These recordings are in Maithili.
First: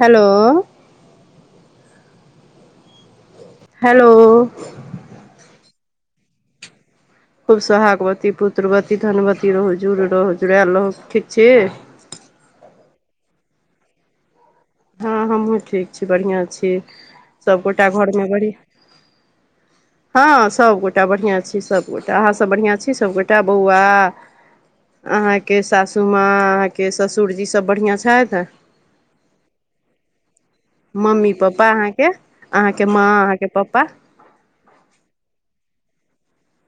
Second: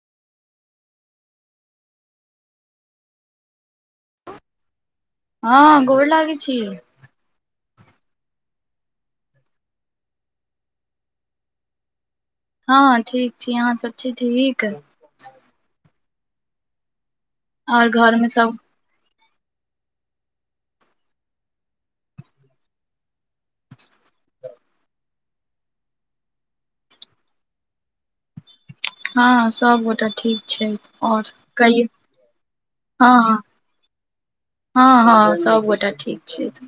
हेलो हेलो हँ गोर लागै छी खूब सोहागवती पुत्रवती धनवती रहु जुड़ रहु जुड़ायल रहू ठीक छी हँ ठीक छी अहाँ सब छी ठीक हँ हमहूँ ठीक छी बढ़िआँ छी और सभगोटा घर में घरमे सब बढ़िया [inaudible] हँ सभगोटा बढ़िआँ छी सभगोटा अहाँसभ बढ़िआँ छी सभगोटा बौआ अहाँके सासूमाँ अहाँके ससुरजीसभ बढ़िआँ छथि हँ सब गोटा ठीक छैथ और मम्मी पप्पा कहियो अहाँके अहाँके माँ हँ अहाँके पप्पा हँ हँ सब गोटा ठीक छैथ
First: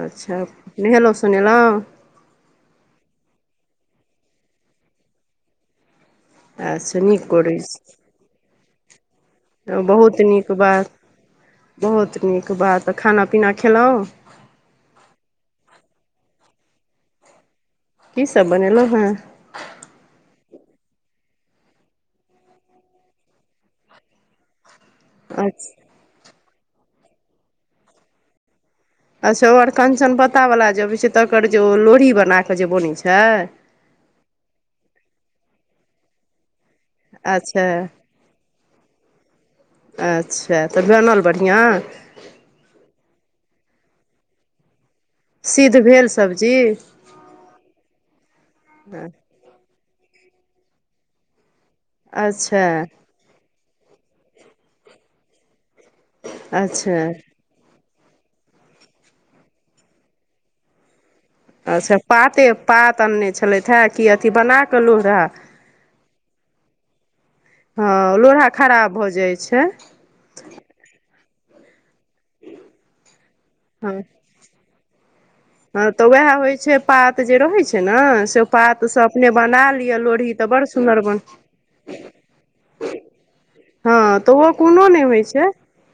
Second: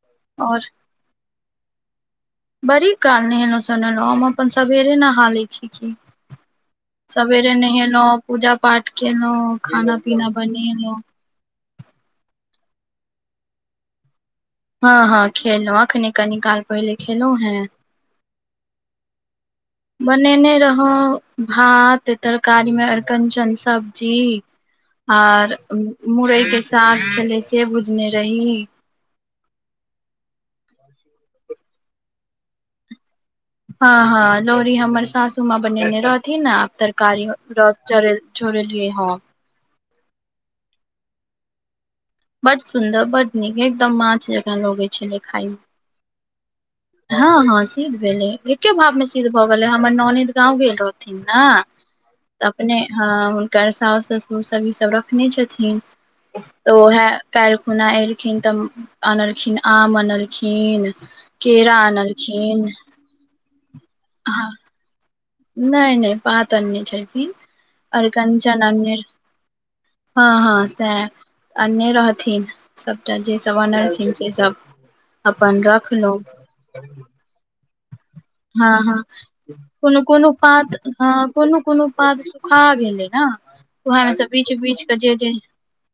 अच्छा और नहेलहुँ सुनेलहुँ बड़ी काल नहेलौं सुनेलहुंँ हम अपन सवेरे नहा लै छी की अच्छा नीक सवेरे करैत छी नहेलौं पूजा पाठ केलहुँ खाना बहुत पीना नीक बात बनेलहुँ बहुत नीक बात खाना पीना खेलहुँ हँ हँ खेलहुँ अखने कनि काल पहिले खेलहुँ हें की सब बनेलहुँ हैं बनेने रहौं भात तरकारीमे अरिकंचन सब्जी [inaudible] आर अच्छा मुरई के साग छलै से भुजने रही अच्छा ओर कञ्चन पत्ता वाला जे अबै छैय तकर जे ओ लोढ़ी बना कऽ जे बनैत छैय हँ हँ लोड़ी हमर सासू माँ बनेने रहथिन ने तरकारी अच्छा रस छोड़े छोड़ेलियए ह अच्छा तऽ बनल बढ़िआँ बड सुन्दर बड नीक एकदम माछ जकाँ लगै छलै खाय मे सिद्ध भेल सब्जी हँ हँ सिद्ध भेलै एके भावमे सिद्ध भऽ गेलै हमर ननदि गाँंव गेल रहथिन न तऽ अच्छा अपने हँ हुनकर सास ससुर सब ईसभ रखने छथिन तऽ अच्छा ओहे काइल खुना एल खिन तऽ अनलखिन आम अनलखिन अच्छा पाते पात अनने छलथि हे कि अथी ह बना कऽ लौल रहे नहि नहि पात अनने छलखिन हँ लोढ़ा अरिकंचन खराब अनने भऽ जाइ छै रहै हँ हँ सैह अनने रहथिन सभटा जेसभ हँ अनलखिन सेसभ हँ तऽ उएह होइ छै पात जे रहै छै न से ओ हँ पात हँ सँ अपने बना लिय कोनो कोनो लोढ़ी तऽ बड़ पात सुन्दर बन हँ कोनो कोनो पात सुखा गेलै ने उएह मे हँ सब तऽ ओहो बीछ बीछ कोनो के नहि जे होइत जे छै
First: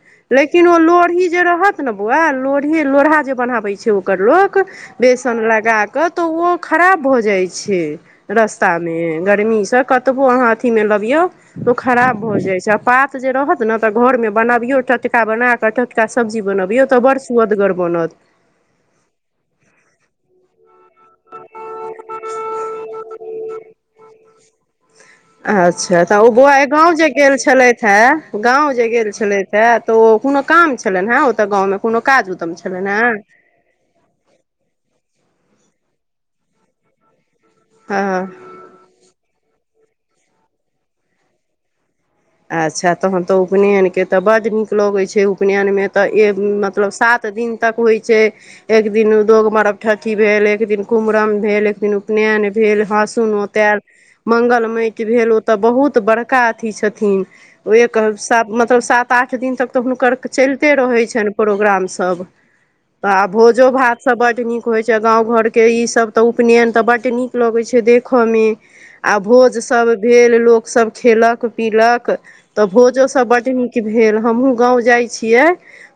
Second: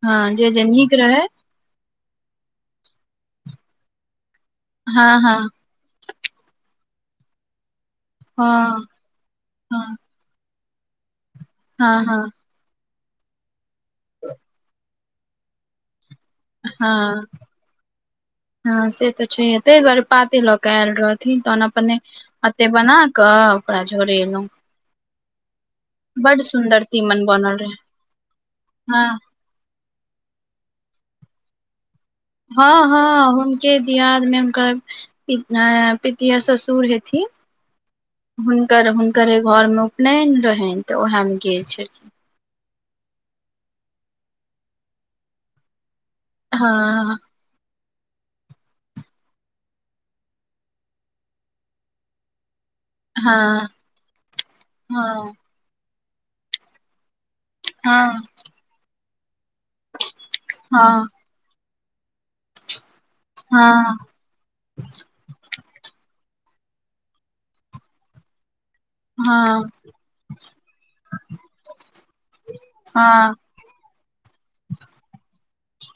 हँ जे जे लेकिन ओ नीक रहै लोढ़ी जे रहत ने ब‌उआ लोढ़ी लोढ़ा जे बनाबै छै ओकर लोक हँ बेसन हँ लगाकऽ तऽ ओ खराब भऽ जाइ छै रस्ता हँ मे गर्मीसँ हँ कतबो अहाँ अथी मे लबियौ ओ हँ खराब हँ भऽ जाय छै पात जे रहत ने तऽ घर मे बनबियौ टटका बना कऽ टट का सब्जी बनबियौ तऽ बड़ हँ सुअदगर बनत ते लऽ कऽ आयल रहथिन तहन अपने अत्तै बना कऽ ओकरा झोड़ेलौं अच्छा तऽ ओ बौआ यै गाँंव जे तीमन गेल बनल रहे छलथि हे गाँंव जे हँ गेल छलथि हे तऽ ओ कोनो काम छलनि हें ओतऽ गाँवमे कोनो काज उदम हँ छलनि हेँ हँ हुनके दियाद मे हुनकर पित पितियौत ससुर हेथिन हँ हुनकर हुनकरे घर मे उपनयन रहैन तऽ ओएहेमे गेल छेलखिन अच्छा तहन तऽ उपनयनके तऽ बड्ड नीक लगै छै उपनयनमे तऽ ए मतलब हँ सात दिन तक होइ छै एक दिन दोग मरगठठी भेल एक दिन कुमरन भेल एक दिन उपनयन भेल हँ हाँसुनोतेल मंगलमयके भेल हँ ओतऽ बहुत बड़का अथी छथिन ओ एक हँ सात मतलब सात आठ दिन तक तऽ हुनकर चलिते हँ रहै छनि प्रोग्राम सब तऽ भोजो हँ भात सब बड्ड नीक होइ छै गाँव घर के ई सब तऽ उपनयन तऽ बड्ड नीक लगै छै देखऽमे आ हँ भोजसभ भेल लोकसभ खेलक केलक तऽ भोजो सभ हँ बड्ड नीक भेल हमहुँ गाँव जाय छियै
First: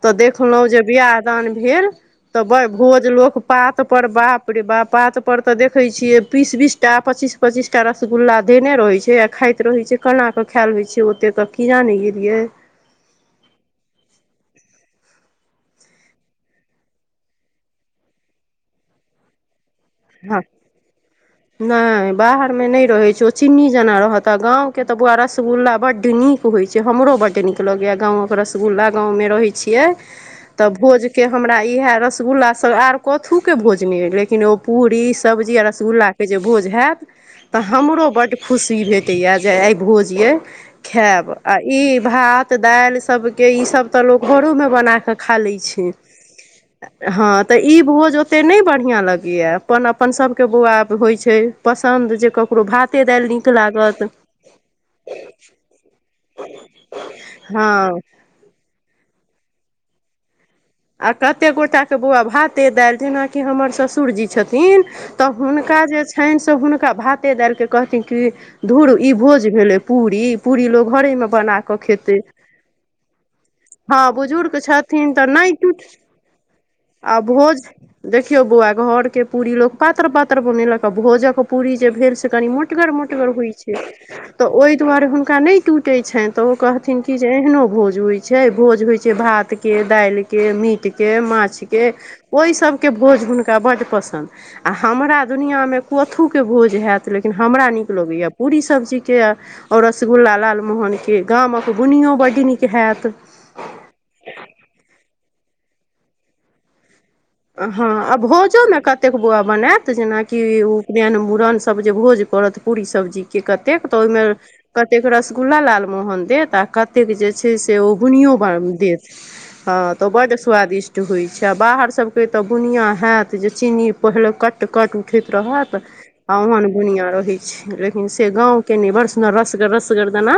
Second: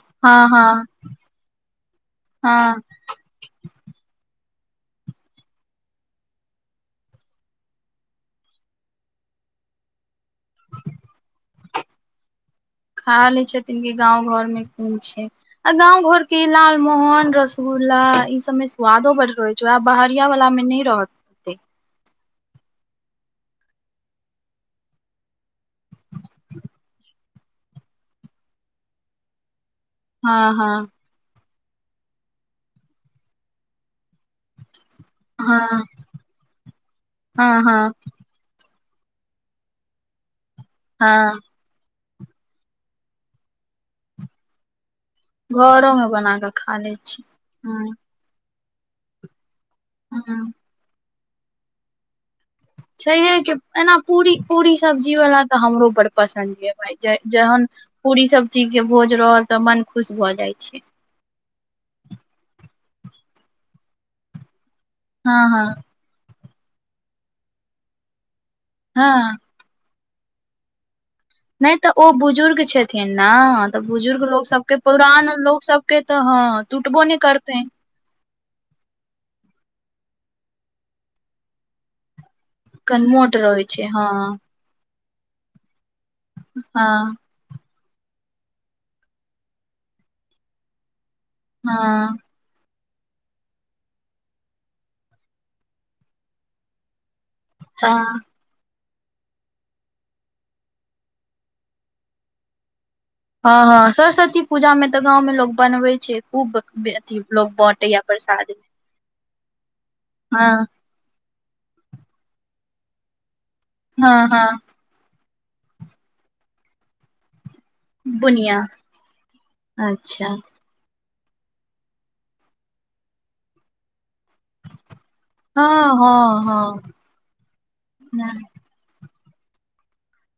तऽ हँ देखलौं जे हँ बियाह दान भेल तऽ बर हँ भोज लोग पात पर बाप रे बाप पात पर तऽ देखै छीये बीस बीस टा पचीस पचीस टा रसगुल्ला देने रहै छ खाइत रहै छै केना कऽ खायल होइ छै ओतेक कऽ कीजाने गेलियै खा लै छथिन कि गाँंव घर मे कोन छै आ गाँव घर केँ इ लाल मोहन रसगुल्ला ला ई सबमे स्वादो बड्ड रहै छै वैह बहरिया वला मे नहि रहत ओत्ते बाहर में नहि रहे छै ओ चीन्नी जेना रहत गाँव केऽ बौुआ रसगुल्ला बड नीक होय छै हमरो बड्ड नीक लगैया गाँवक रसगूल्ला गाँव मे रहै छिये हँ तब हँ भोज केँ हमरा इहै रसगुल्ला सब आर कथुके भोजने अइ लेकिन ओ पूड़ी सब्जी आ हँ रसगुल्ला के जे भोज हयत तऽ हँ हँ हमरो बड्ड खुशी भे येह जे आइ भोज यै हँ खायब आ ई भात दालि सबके ई सब तऽ लोग घरोमे बनाकऽ खा लैत छै घरो मे बना कऽ खा लै छी हँ तऽ ई भोज ओत्ते नै बढियां बढ़ियां लगैये अपन अपन सभ के हँ बौआ आब होइ छै पसन्द जेकर छैहे कि एना पूरी पूरी सब्जी वाला तऽ हमरो बड़ पसन्द य भाय जहन हँ पूरी सब्जी केँ भोज रहल तऽ मन खुश भऽ जाइत आ कत्ते गोटा केँ बौआ भाते दालि जेनाकि हमर ससुरजी छथिन थिन तऽ हँ हँ हुनका जे छनि से हुनका भाते दिलि के कहथिन कि धुर ई हँ भोज भेले पूरी पूरी लोग घरे मे नहि तऽ ओ बुजुर्ग छथिन न तऽ हँ बुजुर्ग लोक सभके छथिन तऽ पुरान नहि लोक किछु सबके तऽ हँ टूटबो आ नहि करते है भोज देखियौ बौआ घरके पूरी लोक पातर पातर बनेलक आ भोजक पूरी जे भेल से त कनि मोटगर मोटगर कनमोट होइ रहै छै हँ तऽ ओहि दुर हुनका टूटे छ तऽ ओ कहथिन की हँ जे एहनो भोज होइ छै भोज होइ छै भात के दालके के मीट के माछ के हँ ओहि सब के भोज हुनका बड पसंड अ हमरा दुनिया मे कथू के भोज हैत ले लेकिन हमरा नीक हँ लगैया पूरी सब्जी के ओर रसगुल्ला लालमोहन के गामक बुनियो बड्ड नीक हैत हँ हँ सरस्वती पूजा में तऽ गाँवं मे लोग बनबै छै खूब अथी लोग बाँटे हँ या आ प्रसाद भोजोमे कतेक बौआ बनायत जेनाकि हँ उपनयन मूड़नसभ जे भोज करत पूरी सब्जी के कतेक त हँ ओहिमे हँ कतेक रसगुल्ला लालमोहन देत आ कते जे छै से ओ बुनियो बुनिया देत हँ तऽ ओ अच्छा बड्ड स्वादिष्ट होइत छै आ बाहर सभ के तऽ बुनिया हैत जे चीनी पहिले कट कट उठैत रहत हँ आ हँ ओहन हँ बुनिया रहै छै लेकिन से न- गाँव के ने बरस रसग रसगर दना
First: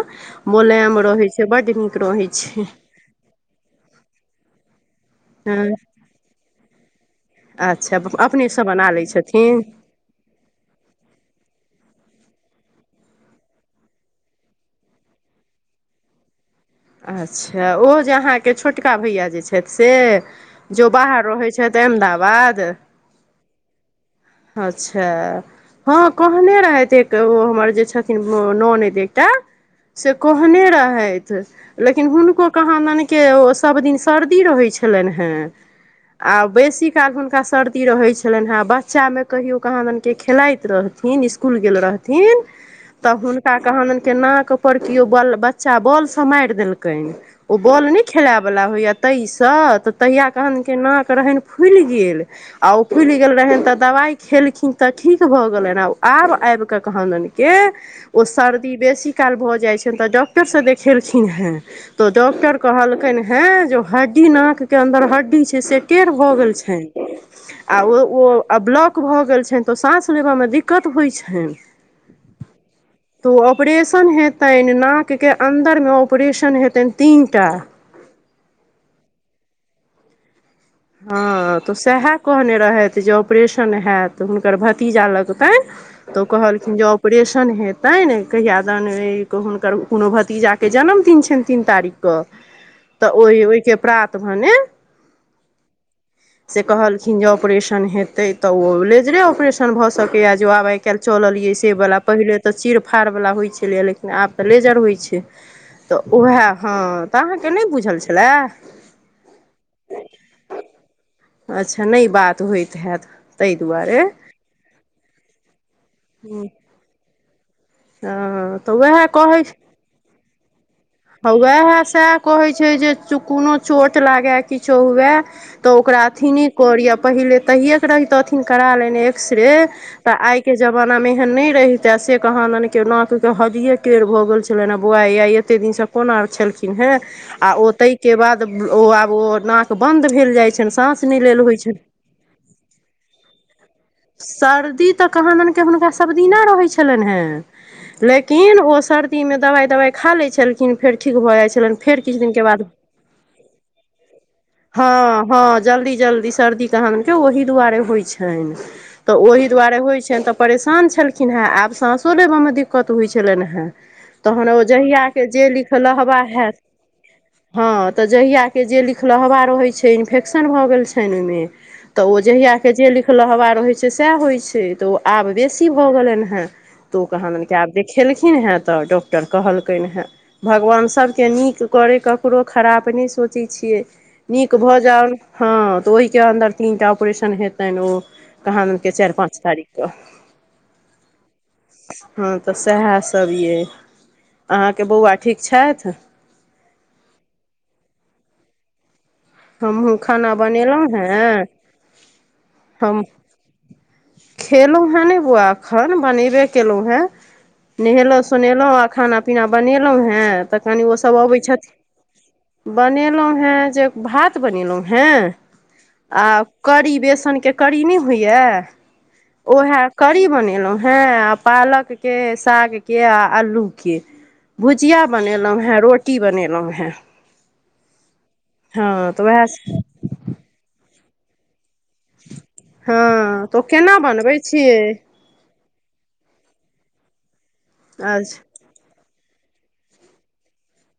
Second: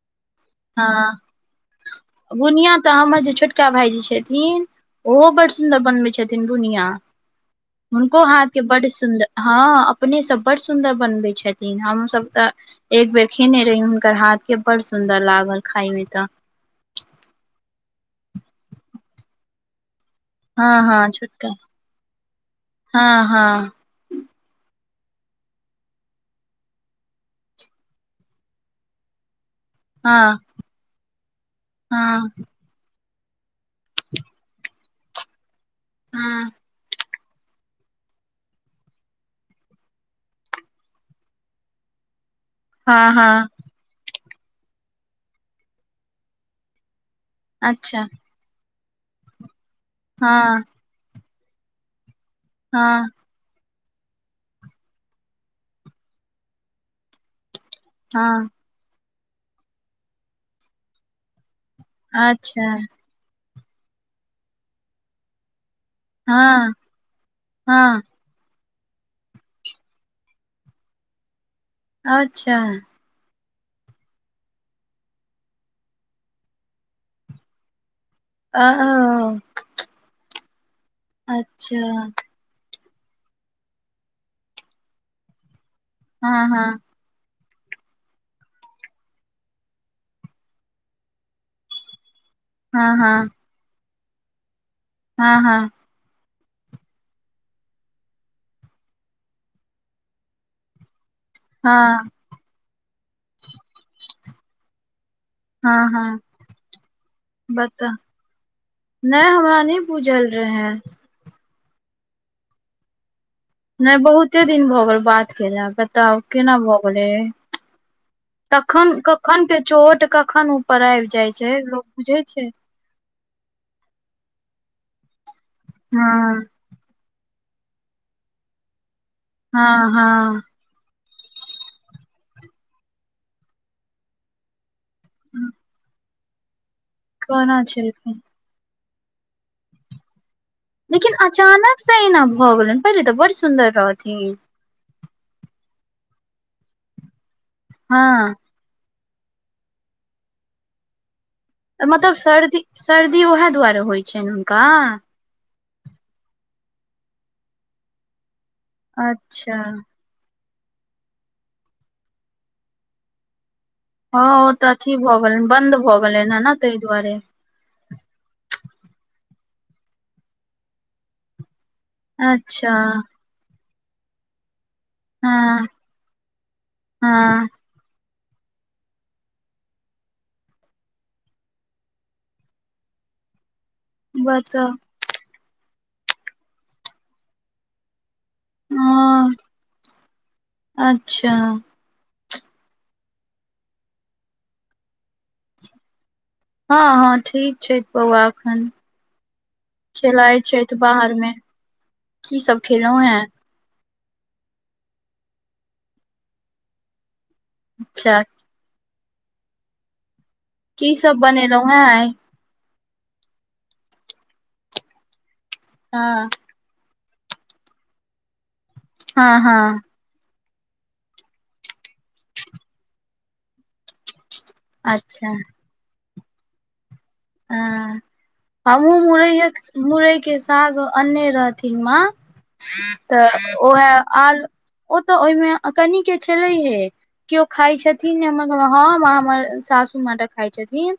मोलायम हँ रहै छै बड्ड नीक रहै छै बुनिया तऽ हमर जे छोटका भाईजी छथिन ओहो बड़ सुन्दर बनबै छथिन बुनिया आ हुनको हाथके बड्ड सुन्दर हँ अपनेसभ बडड़ड सुन्दर बनबैत छथिन हमसभ तऽ एक बेर खेने रही हुनकर हाथ के बड़ सुन्दर लागल खाय मे तऽ अच्छा ओ जे अहाँके छोटका भैया जे छथि से हँ जो हँ बाहर छोटका रहै छैथ अहमदाबाद हँ हँ अच्छा हँ कहने रहैत एक ओ हमर जे छथिन ननैद एकटा से हँ कहने रहथि लेकिन हँ हुनको कहाँ मने के सब दिन सर्दी रहै छलनि हैं आ हँ बेसी काल हुनका का सर्दी रहै छलनि हैं बा बच्चा मे कहियो कहाँ दनके खेलाइत रहथिन स्कूल गेल रहथिन तऽ हँ हँ हुनका कहदन के नाकपर केओ बल बच्चा बॉल सँ मारि देलकनि ओ बॉल अच्छा नहि खेलायवला होइया तै सँ तऽ तहिया कहादनि हँ के नाक रहनि फुलि गेल आ ओ हँ फुलि गेल रहनि तऽ दबाइ खेलखिन तऽ ठीक भऽ गेलनि आ आब आबिकऽ कहादनके ओ हँ सर्दी बेसी काल भऽ जाइत छनि तऽ डॉक्टर सँ देखेलखिन हेँ तो डॉक्टर अच्छा कहलकनि हैं जे ओ हड्डी नाक के अन्दर हड्डी छैय से टेढ़ भऽ गेल हँ छनि आ हँ ओ ओ आ ब्लॉक भऽ गेल छनि तऽ साँस लेबऽमे दिक्कत होइत छनि। अच्छा तऽ ओ ऑपरेशन हेतनि नाकके अन्दरमे ऑपरेशन हेतनि तीन टा आ औ हँ तऽ सेहै कहने रहेथ त जे ऑपरेशन हैत हुनकर भतीजा लगतैं तऽ ओ हँ हँ कहलखिन जे ऑपरेशन शन हेतनि कहियादन हुनकर कोनो भतीजाके जन्मदिन छनि तीन तारीख कऽ हँ तऽ ओहि ओहिके प्रात भने हँ हँ से कहलखिन जे ऑपरेशन हेतै तऽ ओ लेजरे ऑपरेशन भऽ सकैया जे आब आइ काल्हि चललियै से बला हँ पहिले तऽ चिड़ फाड़वला होइ छलैय लेकिन आब तऽ लेजर होइ छै हँ हँ तऽ हँ उएह हँ तऽ अहाँके नहि बता बुझल छलए नहि हमरा नै बुझल रहे अच्छा नहि बात होइत हेयत नहि बहुते दिन भऽ गेल बात केला बताउ केना भऽ गेलै तऽ तखन उएह कखन के चोट कखन आबि हौ जाइ छै उएह लोक सएह बुझै कहै छै जे कोनो चोट लागए किछो हुए तऽ ओकरा अथी हँ नहि करि पहिले तहिये के रहितथिन करा लेने हँ तऽ हँ आइ के जमाना मे एहन नहि रहिते से कहादन के नाक के हड्डिये टेड़ भऽ गेल छलनि ह बौआय आ एते दिनसँ कोना आर छलखिन हैं आ कोना ओ ताहिके छलखिन बाद ओ आब ओ नाक बंद भेल जाय लेकिन अचानकसँ एना भऽ गेलनि पहिले तऽ बड्ड सुन्दर रहथिन। त कहादनि के हुनका सबदिना रहै छलनि हैं हँ लेकिन ओ सर दी मे दवाइ दवाइ खा लै छलखिन फेर ठीक भ जाइत छलेन फेर मतलब किछु दिन के बाद सर्दी सर्दी उएह दुआरे होइ छनि हुनका हँ हँ जल्दी जल्दी सर्दी कहादुनके ओहि दुआरे होइ छनि तऽ ओहि अच्छा दुआरे होइ छनि तऽ परेशान छलखिन हैं आब साँसो लेबयमे दिक्कत होइत छलनि हेँ तहन हँ ओ तऽ अथी भ गेल जहियाके जे लिखलहबा हैयत हँ त जहिया के जे लिख लहवा रहै छैय इन्फेक्शन भऽ गेल छनि ओहिमे तऽ ओ जहिया अच्छा के जे लिखलवा रहै छैय सैह होइ छैय त आब हँ बेसी भऽ गेलन हैं त ओ कहादुनि हँ के आब देख खेलखिन हैं तऽ डॉक्टर कहलकनि हैं। भगवान सभके नीक करै ककरो खराप नहि सोचैत छियै। नीक बताउ भऽ जायउ हँ तऽ ओहिके अन्दर तीन टा ऑपरेशन हेतनि ओ कहाँ दनके चार हँ पाँच तारीखके अच्छा हँ तऽ सेहे सभ यै अहाँके बौआ ठीक छथि हँ हँ ठीक छैय बौआ एखन हमहूँ खाना खेलाइ छथि बनेलहुँ बाहरमे हेँ की सब हम खेलहुं हें खेलहुँ हेँ ने बौआ एखन बनेबे केलौ हेँ नहेलौ अच्छा सुोनेलौ आ खाना पीना बनेलौ हैं तऽ कनि की ओ सब अबै छथि बनेलहुं हें आइ बनेलौ हैं जे भात बनेलौ हैं आ हँ करी बेस के करी नहि होइया हँ हँ ओहे करी बने लौ हैं आ पालक के सागके आ अल्लूके भुजिया अच्छा बनेलौ हैं रोटी बनेलहुँ हैं ह हमहुँ तऽ उएह मुरैयेक मुरै के साग अन्ने रहथिन माँ तऽ हँ ओ ओहे केना बनबै आर छियै ओ तऽ ओहिमे कनि के छलैहे केओ खााय छथिन हम अच्छा हमर सासु म खाइ छथिन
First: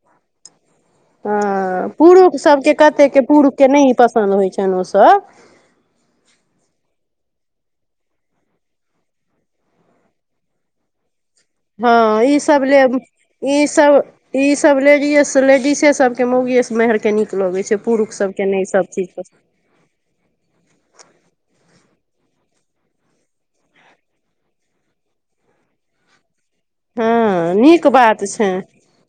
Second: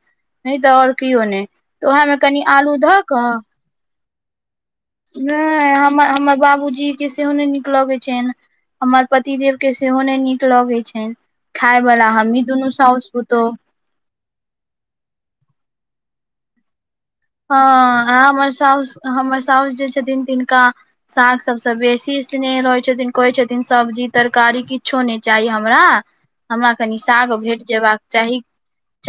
नहि तऽ ओर केऊने त हँ ओहि में पुरुख कंपनी सभके अल्लु ध क कतेकके पुरुषके नहि पसन्द होइ छनि ओसभ नै हमर हमर बाबूजी के सेहो नहि नीक लगैत छैन हमर पतिदेव के सेहो नै नीक लगैत छैन हँ ईसभ लि ईसभ ई सब लेडीस लेडिसे सबके मोगीये मेहर के नीक हँ लगे छै पुरुख आ सबके हमर नहि ई सब हाउस चीज हमर पसन्द। साउस जे छथिन तिनका साग सब सभ बेसी स्नेह रहै छथिन कहै छथिन सब्जी तरकारी किछो नहि चाही हमरा हमरा कनि साग हँ भेट नीक जेबाक बात चाही छै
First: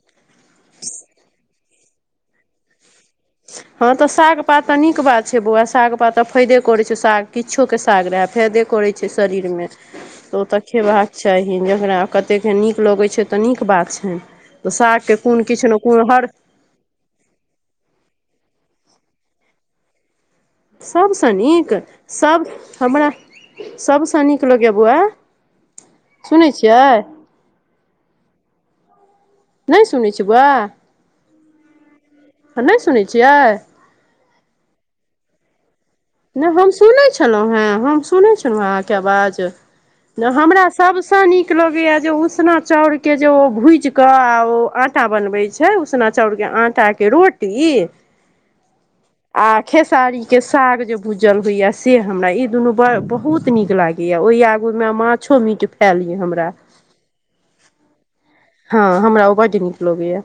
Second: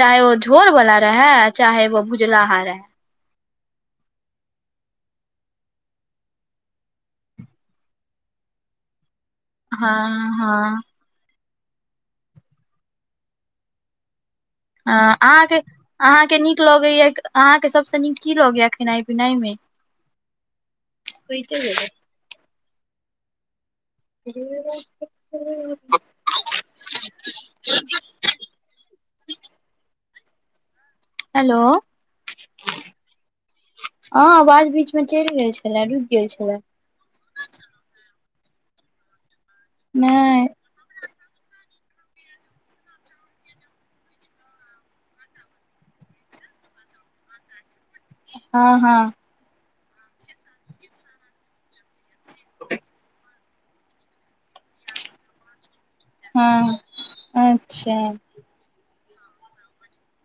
चाहे ओ झोर बला रहे चाहे ओ भूजलाहा रहै [inaudible] हँ तऽ साग पात तऽ नीक बात छैय बौआ साग पात तऽ फायदे करैत छैय साग किछोके साग रहै फायदे करैत छैय। शरीरमे हँ तऽ ओत हँ खेबहाक चाही जकरा कतेकके नीक लगैत छैय तऽ नीक बात छैन हँ अहाँके अहाँके नीक लगैया अहाँके सभसँ नीक की लोगैया खेनाई पिनाई में सबसँ नीक सब हमरा सभसँ नीक लगैया बौआ सुनै छियै ह नहि सुनै छीयै बौआ हेलो हँ नहि सुनै छियै चली गेल छै नहि हम सुनै छलौ हेँ हम सुनै छलौ हँ अहाँके आवाज न नहि हमरा सब निक लगैया जे उसना चाउर के जे ओ भूज क आ ओ आटा बनवबै छै उसना चाउर के आटा के रोटी हँ हँ आ खेसारीके साग जे भूजल होइया से हमरा ई दुनू ब बहुत ब नीक लागैया ओहि आगूमे माछो मीट फेल या हमरा हँ अच्छा हँ हमरा ऊ बड निक लागैया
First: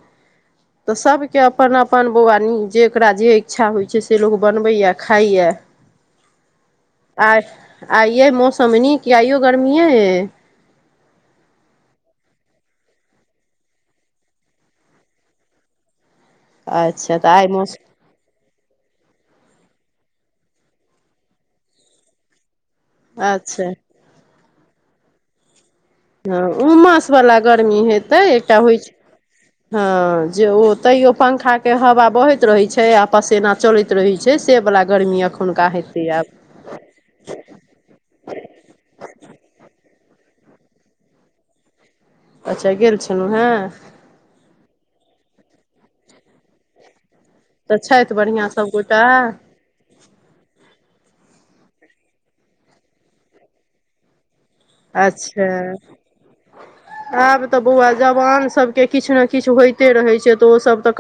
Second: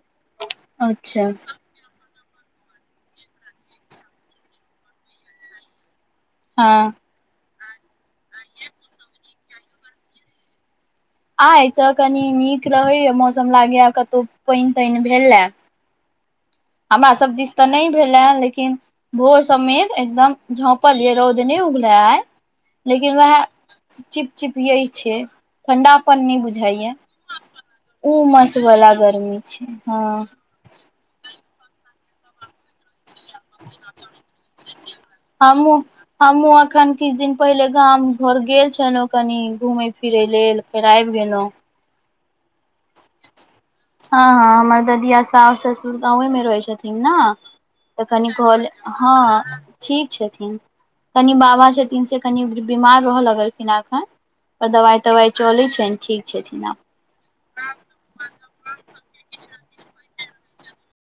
त अच्छा सबके अपन अपन बौआनी जेकरा जे इच्छा होइ छै से लोक बनबैए खाइए हँ आ आइयो मौसम निकए आइयो गर्मीये ए आइ तऽ कनी नीक रहैए मौसम लागैए कतौ पाइन ताइन भेलए हमरा अच्छा सभ आइ दिस तऽ मौस नहि भेलै लेकिन भोर समीर एकदम झोपल रौदनी उग रह है लेकिन वएह अच्छा चिपिय छ ठण्डापन नहि हँ बुझाइय उमस वाला गर्मी हेतै एकटा उमस होइ छै वला गर्मी छै हँ ओ तैयो पंखा के हवा बहत रहै छै आ पसेना चलैत रहै छै से वला गर्मी एखुनका हमहुँ हेतै हमहुँ आब अखन किछु दिन पहिले गाम घर गेल छलहुँ कनी घूमय फिरैय लेल फेर आबि गेलहुँ अच्छा गेल छलहु हँ हँ हँ हमर ददिया सास ससुर गाँंवे मे रहे छथिन ने तऽ छथि कनि बढ़िआँ घ सभगोटा हँ ठीक छथिन कनि बाबा छथिन तिन से कनि बीमार रहय लगलखिन एखन पर दबाइ तबाइ अच्छा चलैत छै ने ठीक छै ना आब तऽ बौआ जवान सब के किछु ने किछु होयते रहे छै तऽ ओ सब तऽ